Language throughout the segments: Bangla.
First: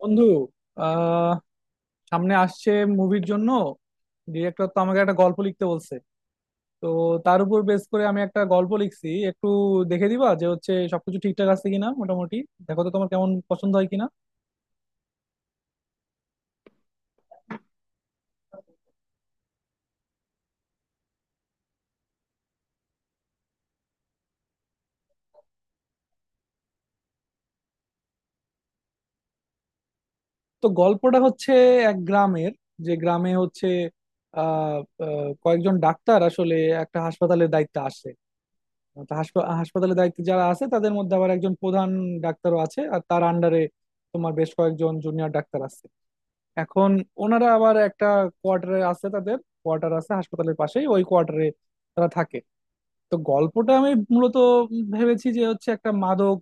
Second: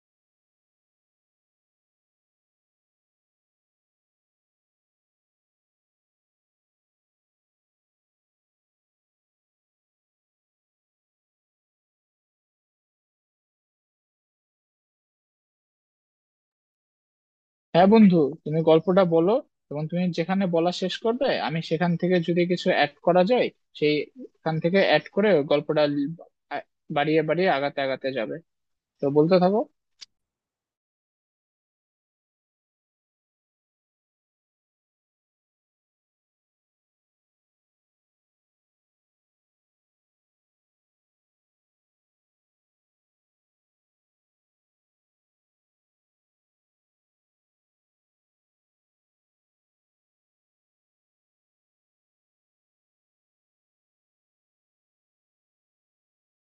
বন্ধু, আহ সামনে আসছে মুভির জন্য। ডিরেক্টর তো আমাকে একটা গল্প লিখতে বলছে, তো তার উপর বেস করে আমি একটা গল্প লিখছি। একটু দেখে দিবা যে হচ্ছে সবকিছু ঠিকঠাক আছে কিনা, মোটামুটি দেখো তো তোমার কেমন পছন্দ হয় কিনা। হ্যাঁ বন্ধু, তুমি গল্পটা বলো, এবং তুমি যেখানে বলা শেষ করবে আমি সেখান থেকে যদি কিছু অ্যাড করা যায়, সেইখান থেকে অ্যাড করে গল্পটা আ- বাড়িয়ে বাড়িয়ে আগাতে আগাতে যাবে। তো বলতে থাকো। তো গল্পটা হচ্ছে এক গ্রামের, যে গ্রামে হচ্ছে আহ আহ, কয়েকজন ডাক্তার আসলে একটা হাসপাতালের দায়িত্বে আসে। তো হাসপাতালের দায়িত্বে যারা আছে তাদের মধ্যে আবার একজন প্রধান ডাক্তারও আছে, আর তার আন্ডারে তোমার বেশ কয়েকজন জুনিয়র ডাক্তার আছে। এখন ওনারা আবার একটা কোয়ার্টারে আছে, তাদের কোয়ার্টার আছে হাসপাতালের পাশেই, ওই কোয়ার্টারে তারা থাকে। তো গল্পটা আমি মূলত ভেবেছি যে হচ্ছে একটা মাদক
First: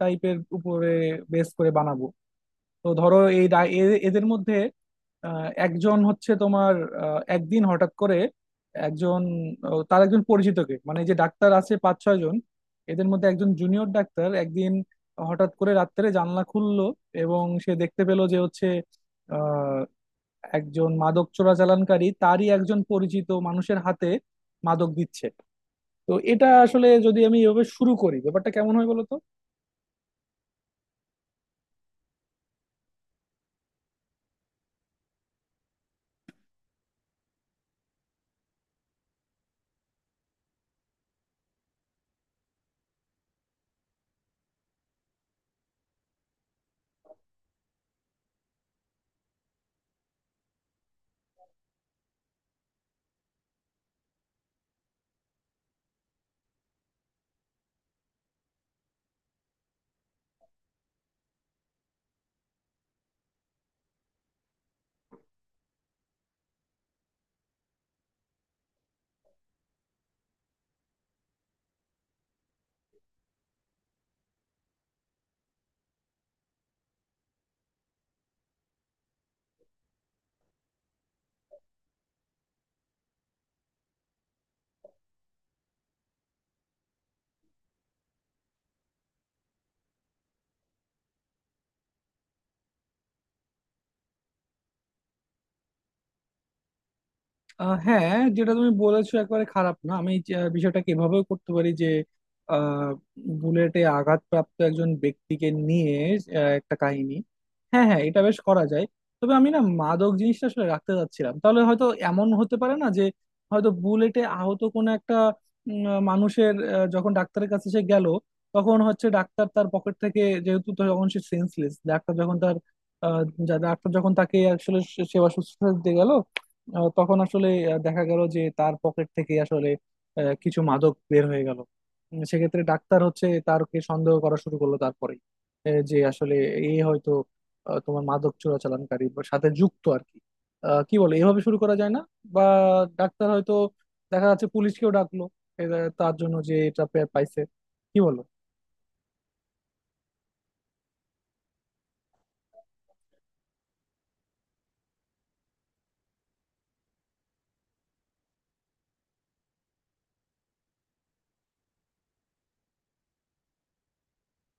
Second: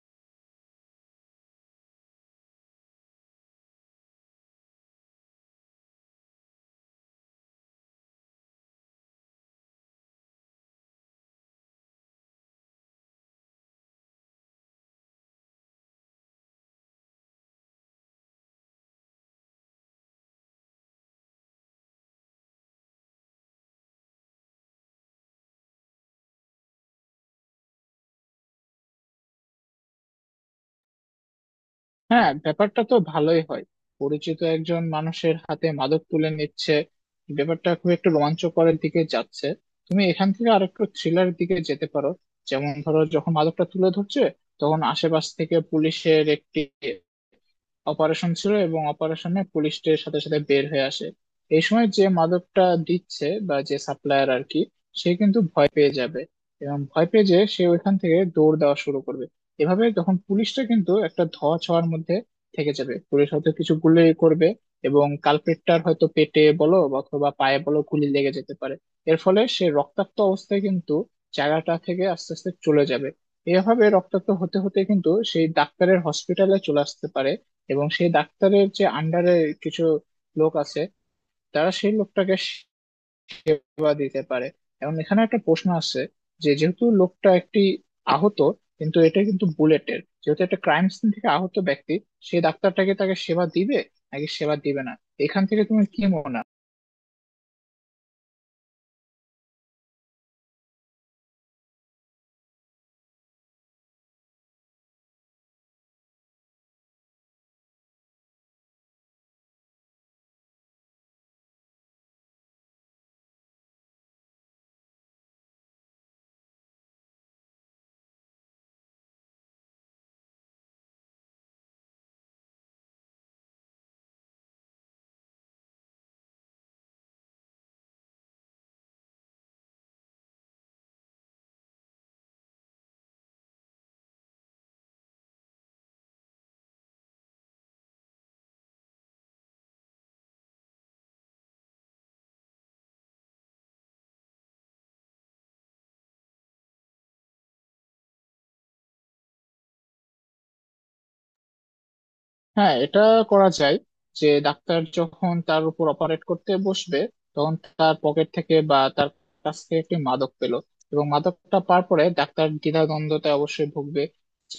টাইপের উপরে বেস করে বানাবো। তো ধরো এই এদের মধ্যে একজন হচ্ছে তোমার, একদিন হঠাৎ করে একজন, তার একজন পরিচিতকে, মানে যে ডাক্তার আছে পাঁচ ছয় জন এদের মধ্যে একজন জুনিয়র ডাক্তার একদিন হঠাৎ করে রাত্রে জানলা খুললো, এবং সে দেখতে পেলো যে হচ্ছে একজন মাদক চোরাচালানকারী তারই একজন পরিচিত মানুষের হাতে মাদক দিচ্ছে। তো এটা আসলে যদি আমি এভাবে শুরু করি ব্যাপারটা কেমন হয় বলতো? হ্যাঁ, ব্যাপারটা তো ভালোই হয়। পরিচিত একজন মানুষের হাতে মাদক তুলে নিচ্ছে, ব্যাপারটা খুব একটু রোমাঞ্চকরের দিকে যাচ্ছে। তুমি এখান থেকে আর একটু থ্রিলার দিকে যেতে পারো। যেমন ধরো, যখন মাদকটা তুলে ধরছে, তখন আশেপাশ থেকে পুলিশের একটি অপারেশন ছিল এবং অপারেশনে পুলিশদের সাথে সাথে বের হয়ে আসে। এই সময় যে মাদকটা দিচ্ছে বা যে সাপ্লায়ার আর কি, সে কিন্তু ভয় পেয়ে যাবে, এবং ভয় পেয়ে যে সে ওইখান থেকে দৌড় দেওয়া শুরু করবে। এভাবে তখন পুলিশটা কিন্তু একটা ধোঁয়া ছোঁয়ার মধ্যে থেকে যাবে, পুলিশ হয়তো কিছু গুলি করবে, এবং কালপেটটার হয়তো পেটে বলো বা অথবা পায়ে বলো গুলি লেগে যেতে পারে। এর ফলে সে রক্তাক্ত অবস্থায় কিন্তু জায়গাটা থেকে আস্তে আস্তে চলে যাবে। এভাবে রক্তাক্ত হতে হতে কিন্তু সেই ডাক্তারের হসপিটালে চলে আসতে পারে। এবং সেই ডাক্তারের যে আন্ডারে কিছু লোক আছে, তারা সেই লোকটাকে সেবা দিতে পারে। এবং এখানে একটা প্রশ্ন আছে, যে যেহেতু লোকটা একটি আহত, কিন্তু এটা কিন্তু বুলেটের যেহেতু একটা ক্রাইম সিন থেকে আহত ব্যক্তি, সেই ডাক্তারটাকে তাকে সেবা দিবে নাকি সেবা দিবে না? এখান থেকে তুমি কি মনে হয়? হ্যাঁ, যেটা তুমি বলেছো একেবারে খারাপ না। আমি বিষয়টাকে এভাবেও করতে পারি যে আহ, বুলেটে আঘাতপ্রাপ্ত একজন ব্যক্তিকে নিয়ে একটা কাহিনী। হ্যাঁ হ্যাঁ, এটা বেশ করা যায়। তবে আমি না, মাদক জিনিসটা আসলে রাখতে চাচ্ছিলাম, তাহলে হয়তো এমন হতে পারে না যে হয়তো বুলেটে আহত কোনো একটা মানুষের, যখন ডাক্তারের কাছে সে গেল, তখন হচ্ছে ডাক্তার তার পকেট থেকে, যেহেতু তখন সে সেন্সলেস, ডাক্তার যখন তার আহ, ডাক্তার যখন তাকে আসলে সেবা শুশ্রূষা দিতে গেল, তখন আসলে দেখা গেল যে তার পকেট থেকে আসলে কিছু মাদক বের হয়ে গেল। সেক্ষেত্রে ডাক্তার হচ্ছে তারকে সন্দেহ করা শুরু করলো, তারপরে যে আসলে এ হয়তো তোমার মাদক চোরাচালানকারী বা সাথে যুক্ত আর কি, কি বলে এভাবে শুরু করা যায় না? বা ডাক্তার হয়তো, দেখা যাচ্ছে পুলিশকেও ডাকলো এরা তার জন্য, যে এটা পাইছে, কি বলো? হ্যাঁ, এটা করা যায়। যে ডাক্তার যখন তার উপর অপারেট করতে বসবে, তখন তার পকেট থেকে বা তার কাছ থেকে একটি মাদক পেল। এবং মাদকটা পাওয়ার পরে ডাক্তার দ্বিধাদ্বন্দ্বতে অবশ্যই ভুগবে,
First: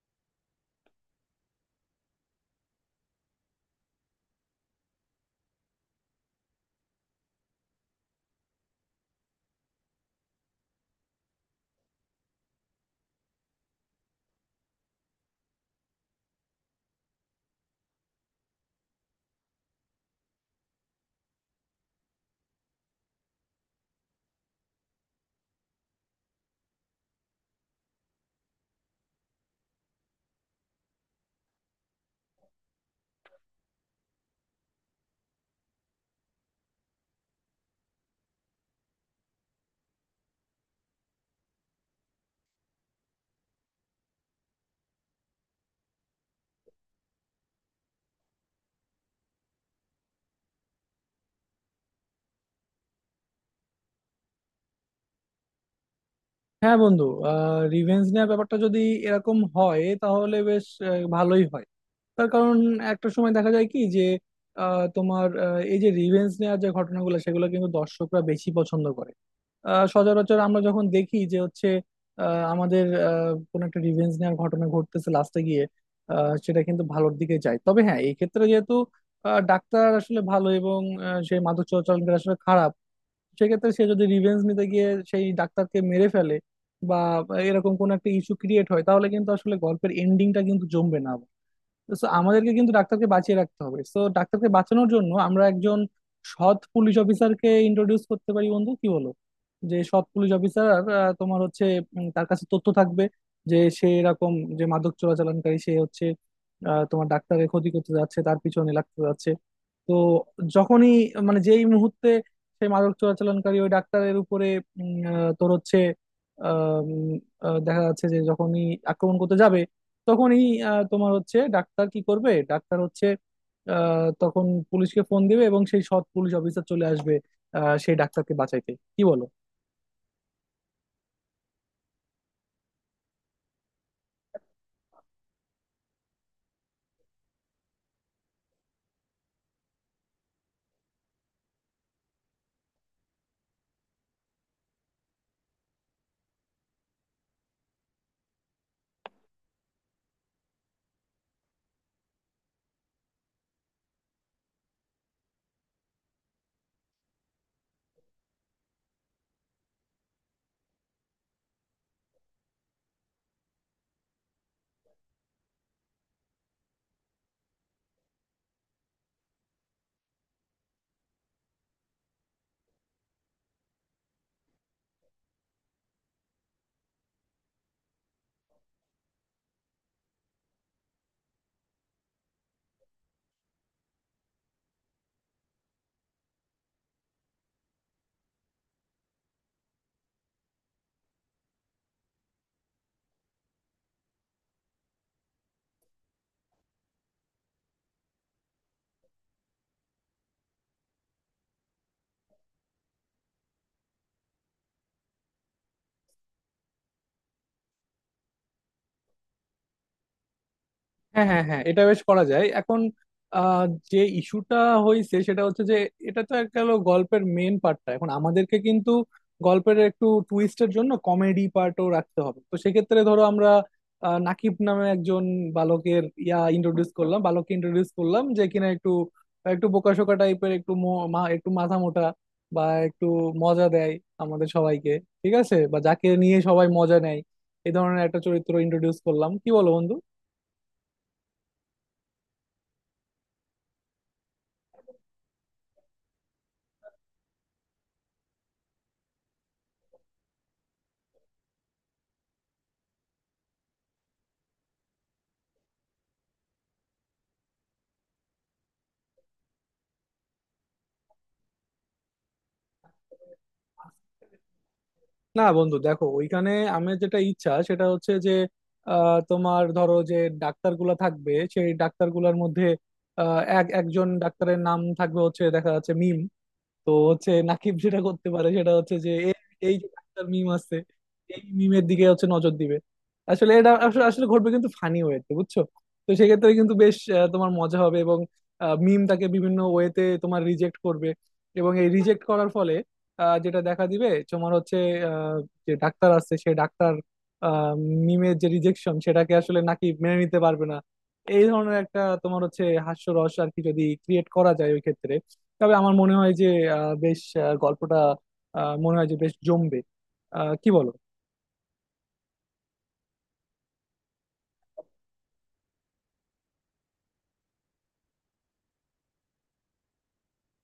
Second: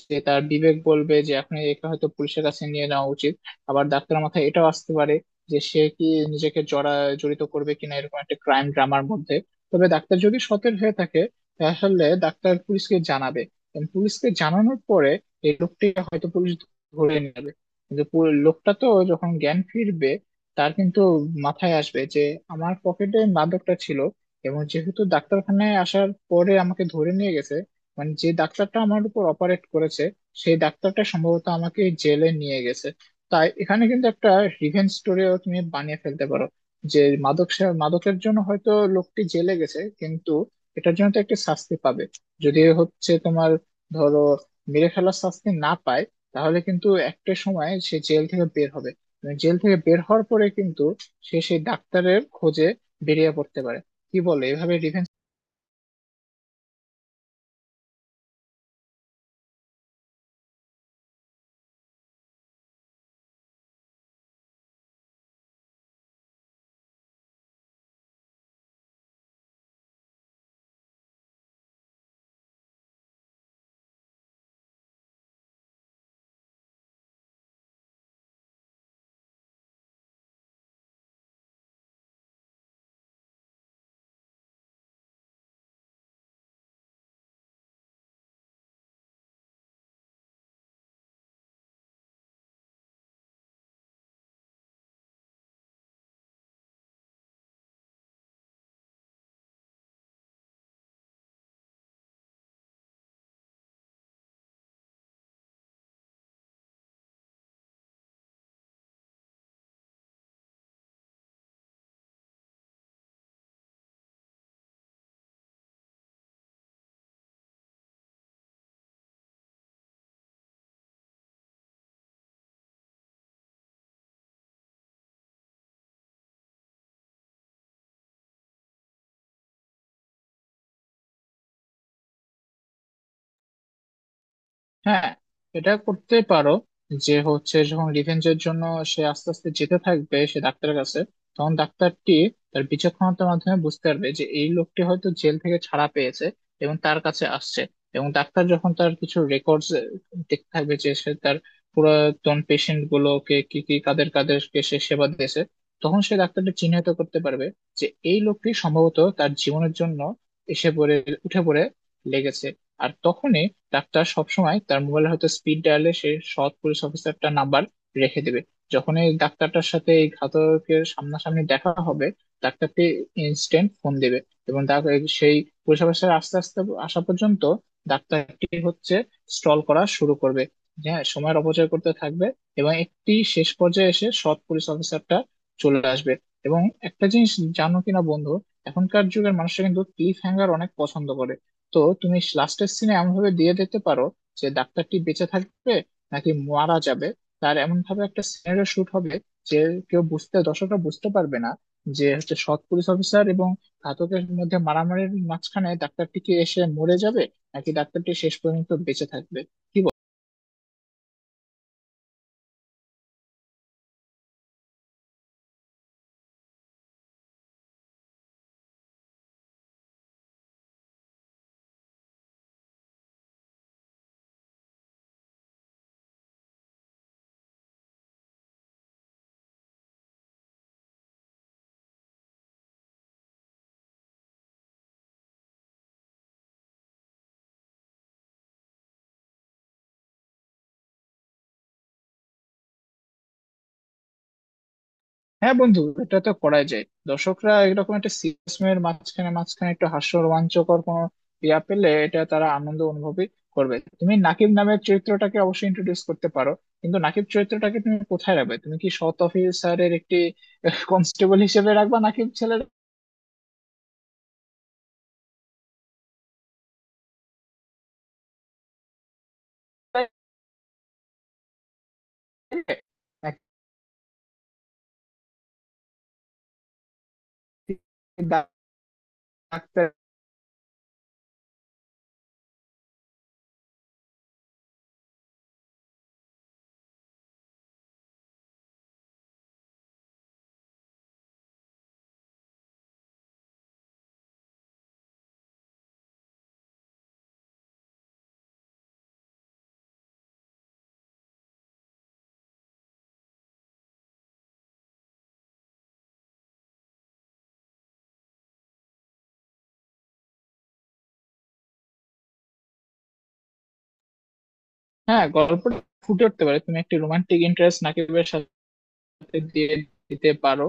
যে তার বিবেক বলবে যে এখন এটা হয়তো পুলিশের কাছে নিয়ে নেওয়া উচিত। আবার ডাক্তারের মাথায় এটাও আসতে পারে যে সে কি নিজেকে জড়িত করবে কিনা এরকম একটা ক্রাইম ড্রামার মধ্যে। তবে ডাক্তার যদি সতের হয়ে থাকে, তাহলে ডাক্তার পুলিশকে জানাবে। এবং পুলিশকে জানানোর পরে এই লোকটি হয়তো পুলিশ ধরে নিল। কিন্তু পুরো লোকটা তো যখন জ্ঞান ফিরবে, তার কিন্তু মাথায় আসবে যে আমার পকেটে মাদকটা ছিল, এবং যেহেতু ডাক্তারখানায় আসার পরে আমাকে ধরে নিয়ে গেছে, মানে যে ডাক্তারটা আমার উপর অপারেট করেছে সেই ডাক্তারটা সম্ভবত আমাকে জেলে নিয়ে গেছে। তাই এখানে কিন্তু একটা রিভেঞ্জ স্টোরিও তুমি বানিয়ে ফেলতে পারো। যে মাদক মাদকের জন্য হয়তো লোকটি জেলে গেছে, কিন্তু এটার জন্য তো একটা শাস্তি পাবে। যদি হচ্ছে তোমার ধরো মেরে ফেলার শাস্তি না পায়, তাহলে কিন্তু একটা সময় সে জেল থেকে বের হবে। মানে জেল থেকে বের হওয়ার পরে কিন্তু সে সেই ডাক্তারের খোঁজে বেরিয়ে পড়তে পারে। কি বলে এভাবে রিভেঞ্জ। হ্যাঁ বন্ধু, রিভেঞ্জ নেওয়ার ব্যাপারটা যদি এরকম হয় তাহলে বেশ ভালোই হয়। তার কারণ, একটা সময় দেখা যায় কি যে এই যে রিভেঞ্জ নেওয়ার যে ঘটনাগুলো, সেগুলো কিন্তু দর্শকরা বেশি পছন্দ করে। সচরাচর আমরা যখন দেখি যে হচ্ছে আহ, আমাদের কোন একটা রিভেঞ্জ নেওয়ার ঘটনা ঘটতেছে লাস্টে গিয়ে, সেটা কিন্তু ভালোর দিকে যায়। তবে হ্যাঁ, এই ক্ষেত্রে যেহেতু ডাক্তার আসলে ভালো এবং সেই মাদক চোরাচালানকারী আসলে খারাপ, সেক্ষেত্রে সে যদি রিভেঞ্জ নিতে গিয়ে সেই ডাক্তারকে মেরে ফেলে বা এরকম কোন একটা ইস্যু ক্রিয়েট হয়, তাহলে কিন্তু আসলে গল্পের এন্ডিংটা কিন্তু জমবে না। তো আমাদেরকে কিন্তু ডাক্তারকে বাঁচিয়ে রাখতে হবে। তো ডাক্তারকে বাঁচানোর জন্য আমরা একজন সৎ পুলিশ অফিসারকে ইন্ট্রোডিউস করতে পারি বন্ধু, কি বলো? যে সৎ পুলিশ অফিসার তোমার হচ্ছে, তার কাছে তথ্য থাকবে যে সে এরকম, যে মাদক চোরাচালানকারী সে হচ্ছে তোমার ডাক্তারের ক্ষতি করতে যাচ্ছে, তার পিছনে লাগতে যাচ্ছে। তো যখনই, মানে যেই মুহূর্তে সেই মাদক চোরাচালানকারী ওই ডাক্তারের উপরে তোর হচ্ছে, আহ, উম, দেখা যাচ্ছে যে যখনই আক্রমণ করতে যাবে, তখনই তোমার হচ্ছে ডাক্তার কি করবে, ডাক্তার হচ্ছে তখন পুলিশকে ফোন দিবে এবং সেই সৎ পুলিশ অফিসার চলে আসবে সেই ডাক্তারকে বাঁচাইতে, কি বলো? হ্যাঁ, এটা করতে পারো। যে হচ্ছে যখন রিভেঞ্জের জন্য সে আস্তে আস্তে যেতে থাকবে, সে ডাক্তারের কাছে, তখন ডাক্তারটি তার বিচক্ষণতার মাধ্যমে বুঝতে পারবে যে এই লোকটি হয়তো জেল থেকে ছাড়া পেয়েছে এবং তার কাছে আসছে। এবং ডাক্তার যখন তার কিছু রেকর্ডস দেখতে থাকবে, যে সে তার পুরাতন পেশেন্ট গুলোকে কি কি কাদের কাদেরকে সে সেবা দিয়েছে, তখন সে ডাক্তারটা চিহ্নিত করতে পারবে যে এই লোকটি সম্ভবত তার জীবনের জন্য এসে পড়ে উঠে পড়ে লেগেছে। আর তখনই ডাক্তার সবসময় তার মোবাইলে হয়তো স্পিড ডায়ালে সে সৎ পুলিশ অফিসারটার নাম্বার রেখে দেবে। যখন এই ডাক্তারটার সাথে এই ঘাতকের সামনাসামনি দেখা হবে, ডাক্তারটি ইনস্ট্যান্ট ফোন দেবে, এবং তাকে সেই পুলিশ অফিসার আস্তে আস্তে আসা পর্যন্ত ডাক্তারটি হচ্ছে স্টল করা শুরু করবে, যে হ্যাঁ, সময়ের অপচয় করতে থাকবে। এবং একটি শেষ পর্যায়ে এসে সৎ পুলিশ অফিসারটা চলে আসবে। এবং একটা জিনিস জানো কিনা বন্ধু, এখনকার যুগের মানুষরা কিন্তু ক্লিফ হ্যাঙ্গার অনেক পছন্দ করে। তো তুমি লাস্টের সিনে এমন ভাবে দিয়ে দিতে পারো যে ডাক্তারটি বেঁচে থাকবে নাকি মারা যাবে, তার এমন ভাবে একটা সিনারিও শুট হবে যে কেউ বুঝতে দর্শকরা বুঝতে পারবে না যে হচ্ছে সৎ পুলিশ অফিসার এবং ঘাতকের মধ্যে মারামারির মাঝখানে ডাক্তারটি কি এসে মরে যাবে নাকি ডাক্তারটি শেষ পর্যন্ত বেঁচে থাকবে। কি। হ্যাঁ হ্যাঁ হ্যাঁ, এটা বেশ করা যায়। এখন আহ, যে ইস্যুটা হয়েছে সেটা হচ্ছে যে, এটা তো একটা হলো গল্পের মেন পার্টটা, এখন আমাদেরকে কিন্তু গল্পের একটু টুইস্টের জন্য কমেডি পার্টও রাখতে হবে। তো সেক্ষেত্রে ধরো আমরা নাকিব নামে একজন বালকের ইয়া ইন্ট্রোডিউস করলাম, বালককে ইন্ট্রোডিউস করলাম, যে কিনা একটু একটু বোকাশোকা টাইপের, একটু একটু মাথা মোটা, বা একটু মজা দেয় আমাদের সবাইকে, ঠিক আছে? বা যাকে নিয়ে সবাই মজা নেয়। এই ধরনের একটা চরিত্র ইন্ট্রোডিউস করলাম, কি বলো বন্ধু? হ্যাঁ বন্ধু, এটা তো করাই যায়। দর্শকরা এরকম একটা সিরিয়াস মুভের মাঝখানে মাঝখানে একটু হাস্য রোমাঞ্চকর কোনো ইয়া পেলে এটা তারা আনন্দ অনুভবই করবে। তুমি নাকিব নামের চরিত্রটাকে অবশ্যই ইন্ট্রোডিউস করতে পারো। কিন্তু নাকিব চরিত্রটাকে তুমি কোথায় রাখবে? তুমি কি সৎ অফিসারের একটি কনস্টেবল হিসেবে রাখবা নাকিব ছেলের, না বন্ধু, দেখো, ওইখানে আমার যেটা ইচ্ছা সেটা হচ্ছে যে তোমার ধরো যে ডাক্তারগুলা থাকবে, সেই ডাক্তারগুলার মধ্যে নাকি এক একজন ডাক্তারের নাম থাকবে হচ্ছে দেখা যাচ্ছে মিম। তো হচ্ছে নাকিব যেটা করতে পারে সেটা হচ্ছে যে এই ডাক্তার? যে ডাক্তার মিম আছে, এই মিমের দিকে হচ্ছে নজর দিবে। আসলে এটা আসলে আসলে ঘটবে কিন্তু ফানি ওয়েতে, বুঝছো? তো সেক্ষেত্রে কিন্তু বেশ তোমার মজা হবে, এবং মিম তাকে বিভিন্ন ওয়েতে তোমার রিজেক্ট করবে। এবং এই রিজেক্ট করার ফলে যেটা দেখা দিবে তোমার হচ্ছে আহ, যে ডাক্তার আছে সে ডাক্তার আহ, মিমের যে রিজেকশন সেটাকে আসলে নাকি মেনে নিতে পারবে না। এই ধরনের একটা তোমার হচ্ছে হাস্যরস আর কি যদি ক্রিয়েট করা যায় ওই ক্ষেত্রে, তবে আমার মনে হয় যে বেশ গল্পটা মনে হয় যে বেশ জমবে। কি বলো? হ্যাঁ, গল্পটা ফুটে উঠতে পারে। তুমি একটি রোমান্টিক ইন্টারেস্ট নাকিবের সাথে হাতে দিয়ে দিতে পারো।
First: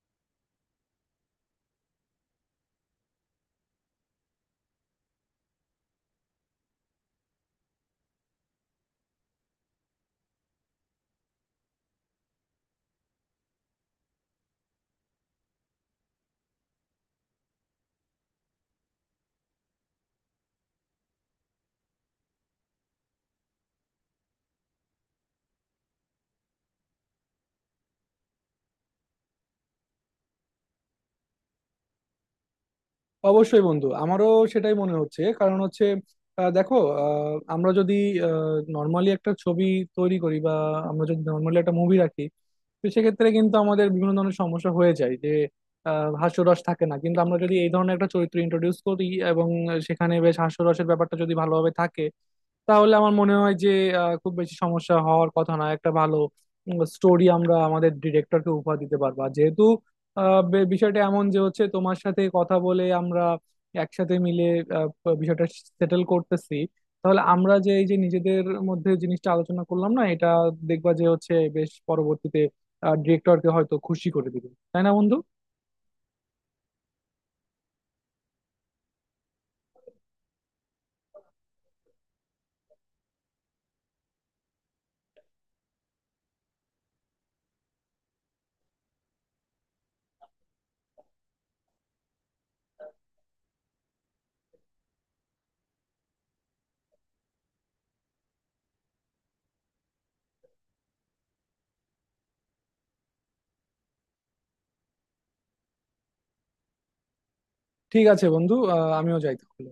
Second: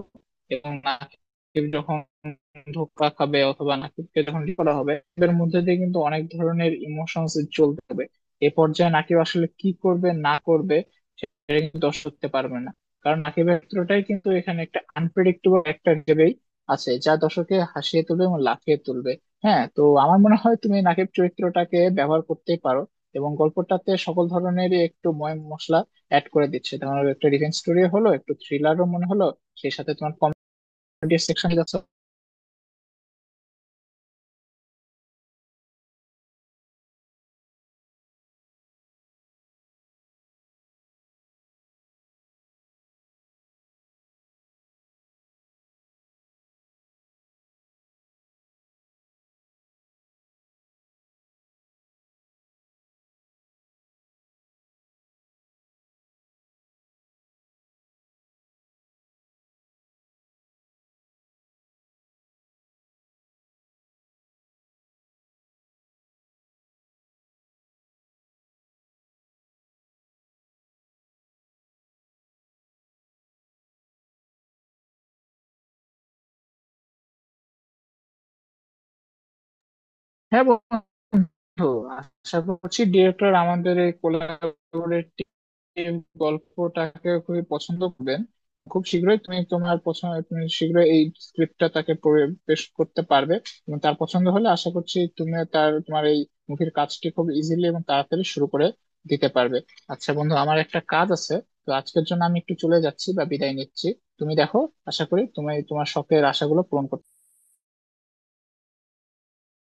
এবং নাকিব যখন ধোকা খাবে অথবা নাকিবকে যখন ঠিক করা হবে, এর মধ্যে দিয়ে কিন্তু অনেক ধরনের ইমোশনস চলতে হবে। এ পর্যায়ে নাকিব আসলে কি করবে না করবে সেটা কিন্তু দর্শক করতে পারবে না, কারণ নাকিবের ক্ষেত্রটাই কিন্তু এখানে একটা আনপ্রেডিক্টেবল একটা হিসেবেই আছে, যা দর্শককে হাসিয়ে তুলবে এবং লাফিয়ে তুলবে। হ্যাঁ, তো আমার মনে হয় তুমি নাকিব চরিত্রটাকে ব্যবহার করতেই পারো, এবং গল্পটাতে সকল ধরনেরই একটু ময় মশলা অ্যাড করে দিচ্ছে। তোমার একটা ডিফেন্স স্টোরি হলো, একটু থ্রিলারও মনে হলো, সেই সাথে তোমার কমেডি সেকশন যাচ্ছে। অবশ্যই বন্ধু, আমারও সেটাই মনে হচ্ছে। কারণ হচ্ছে দেখো, আমরা যদি নর্মালি একটা ছবি তৈরি করি, বা আমরা যদি নর্মালি একটা মুভি রাখি, তো সেক্ষেত্রে কিন্তু আমাদের বিভিন্ন ধরনের সমস্যা হয়ে যায় যে হাস্যরস থাকে না। কিন্তু আমরা যদি এই ধরনের একটা চরিত্র ইন্ট্রোডিউস করি, এবং সেখানে বেশ হাস্যরসের ব্যাপারটা যদি ভালোভাবে থাকে, তাহলে আমার মনে হয় যে খুব বেশি সমস্যা হওয়ার কথা না। একটা ভালো স্টোরি আমরা আমাদের ডিরেক্টরকে উপহার দিতে পারবা, যেহেতু বিষয়টা এমন যে হচ্ছে তোমার সাথে কথা বলে আমরা একসাথে মিলে বিষয়টা সেটেল করতেছি। তাহলে আমরা যে এই যে নিজেদের মধ্যে জিনিসটা আলোচনা করলাম না, এটা দেখবা যে হচ্ছে বেশ পরবর্তীতে ডিরেক্টরকে হয়তো খুশি করে দিবে, তাই না বন্ধু? হ্যাঁ বন্ধু, আশা করছি ডিরেক্টর আমাদের এই এই গল্পটাকে খুবই পছন্দ করবেন। খুব শীঘ্রই তুমি তোমার পছন্দ তুমি শীঘ্রই এই স্ক্রিপ্টটা তাকে পেশ করতে পারবে, এবং তার পছন্দ হলে আশা করছি তুমি তার তোমার এই মুভির কাজটি খুব ইজিলি এবং তাড়াতাড়ি শুরু করে দিতে পারবে। আচ্ছা বন্ধু, আমার একটা কাজ আছে, তো আজকের জন্য আমি একটু চলে যাচ্ছি বা বিদায় নিচ্ছি। তুমি দেখো, আশা করি তুমি তোমার শখের আশাগুলো পূরণ করতে ঠিক আছে বন্ধু, আমিও যাই তাহলে।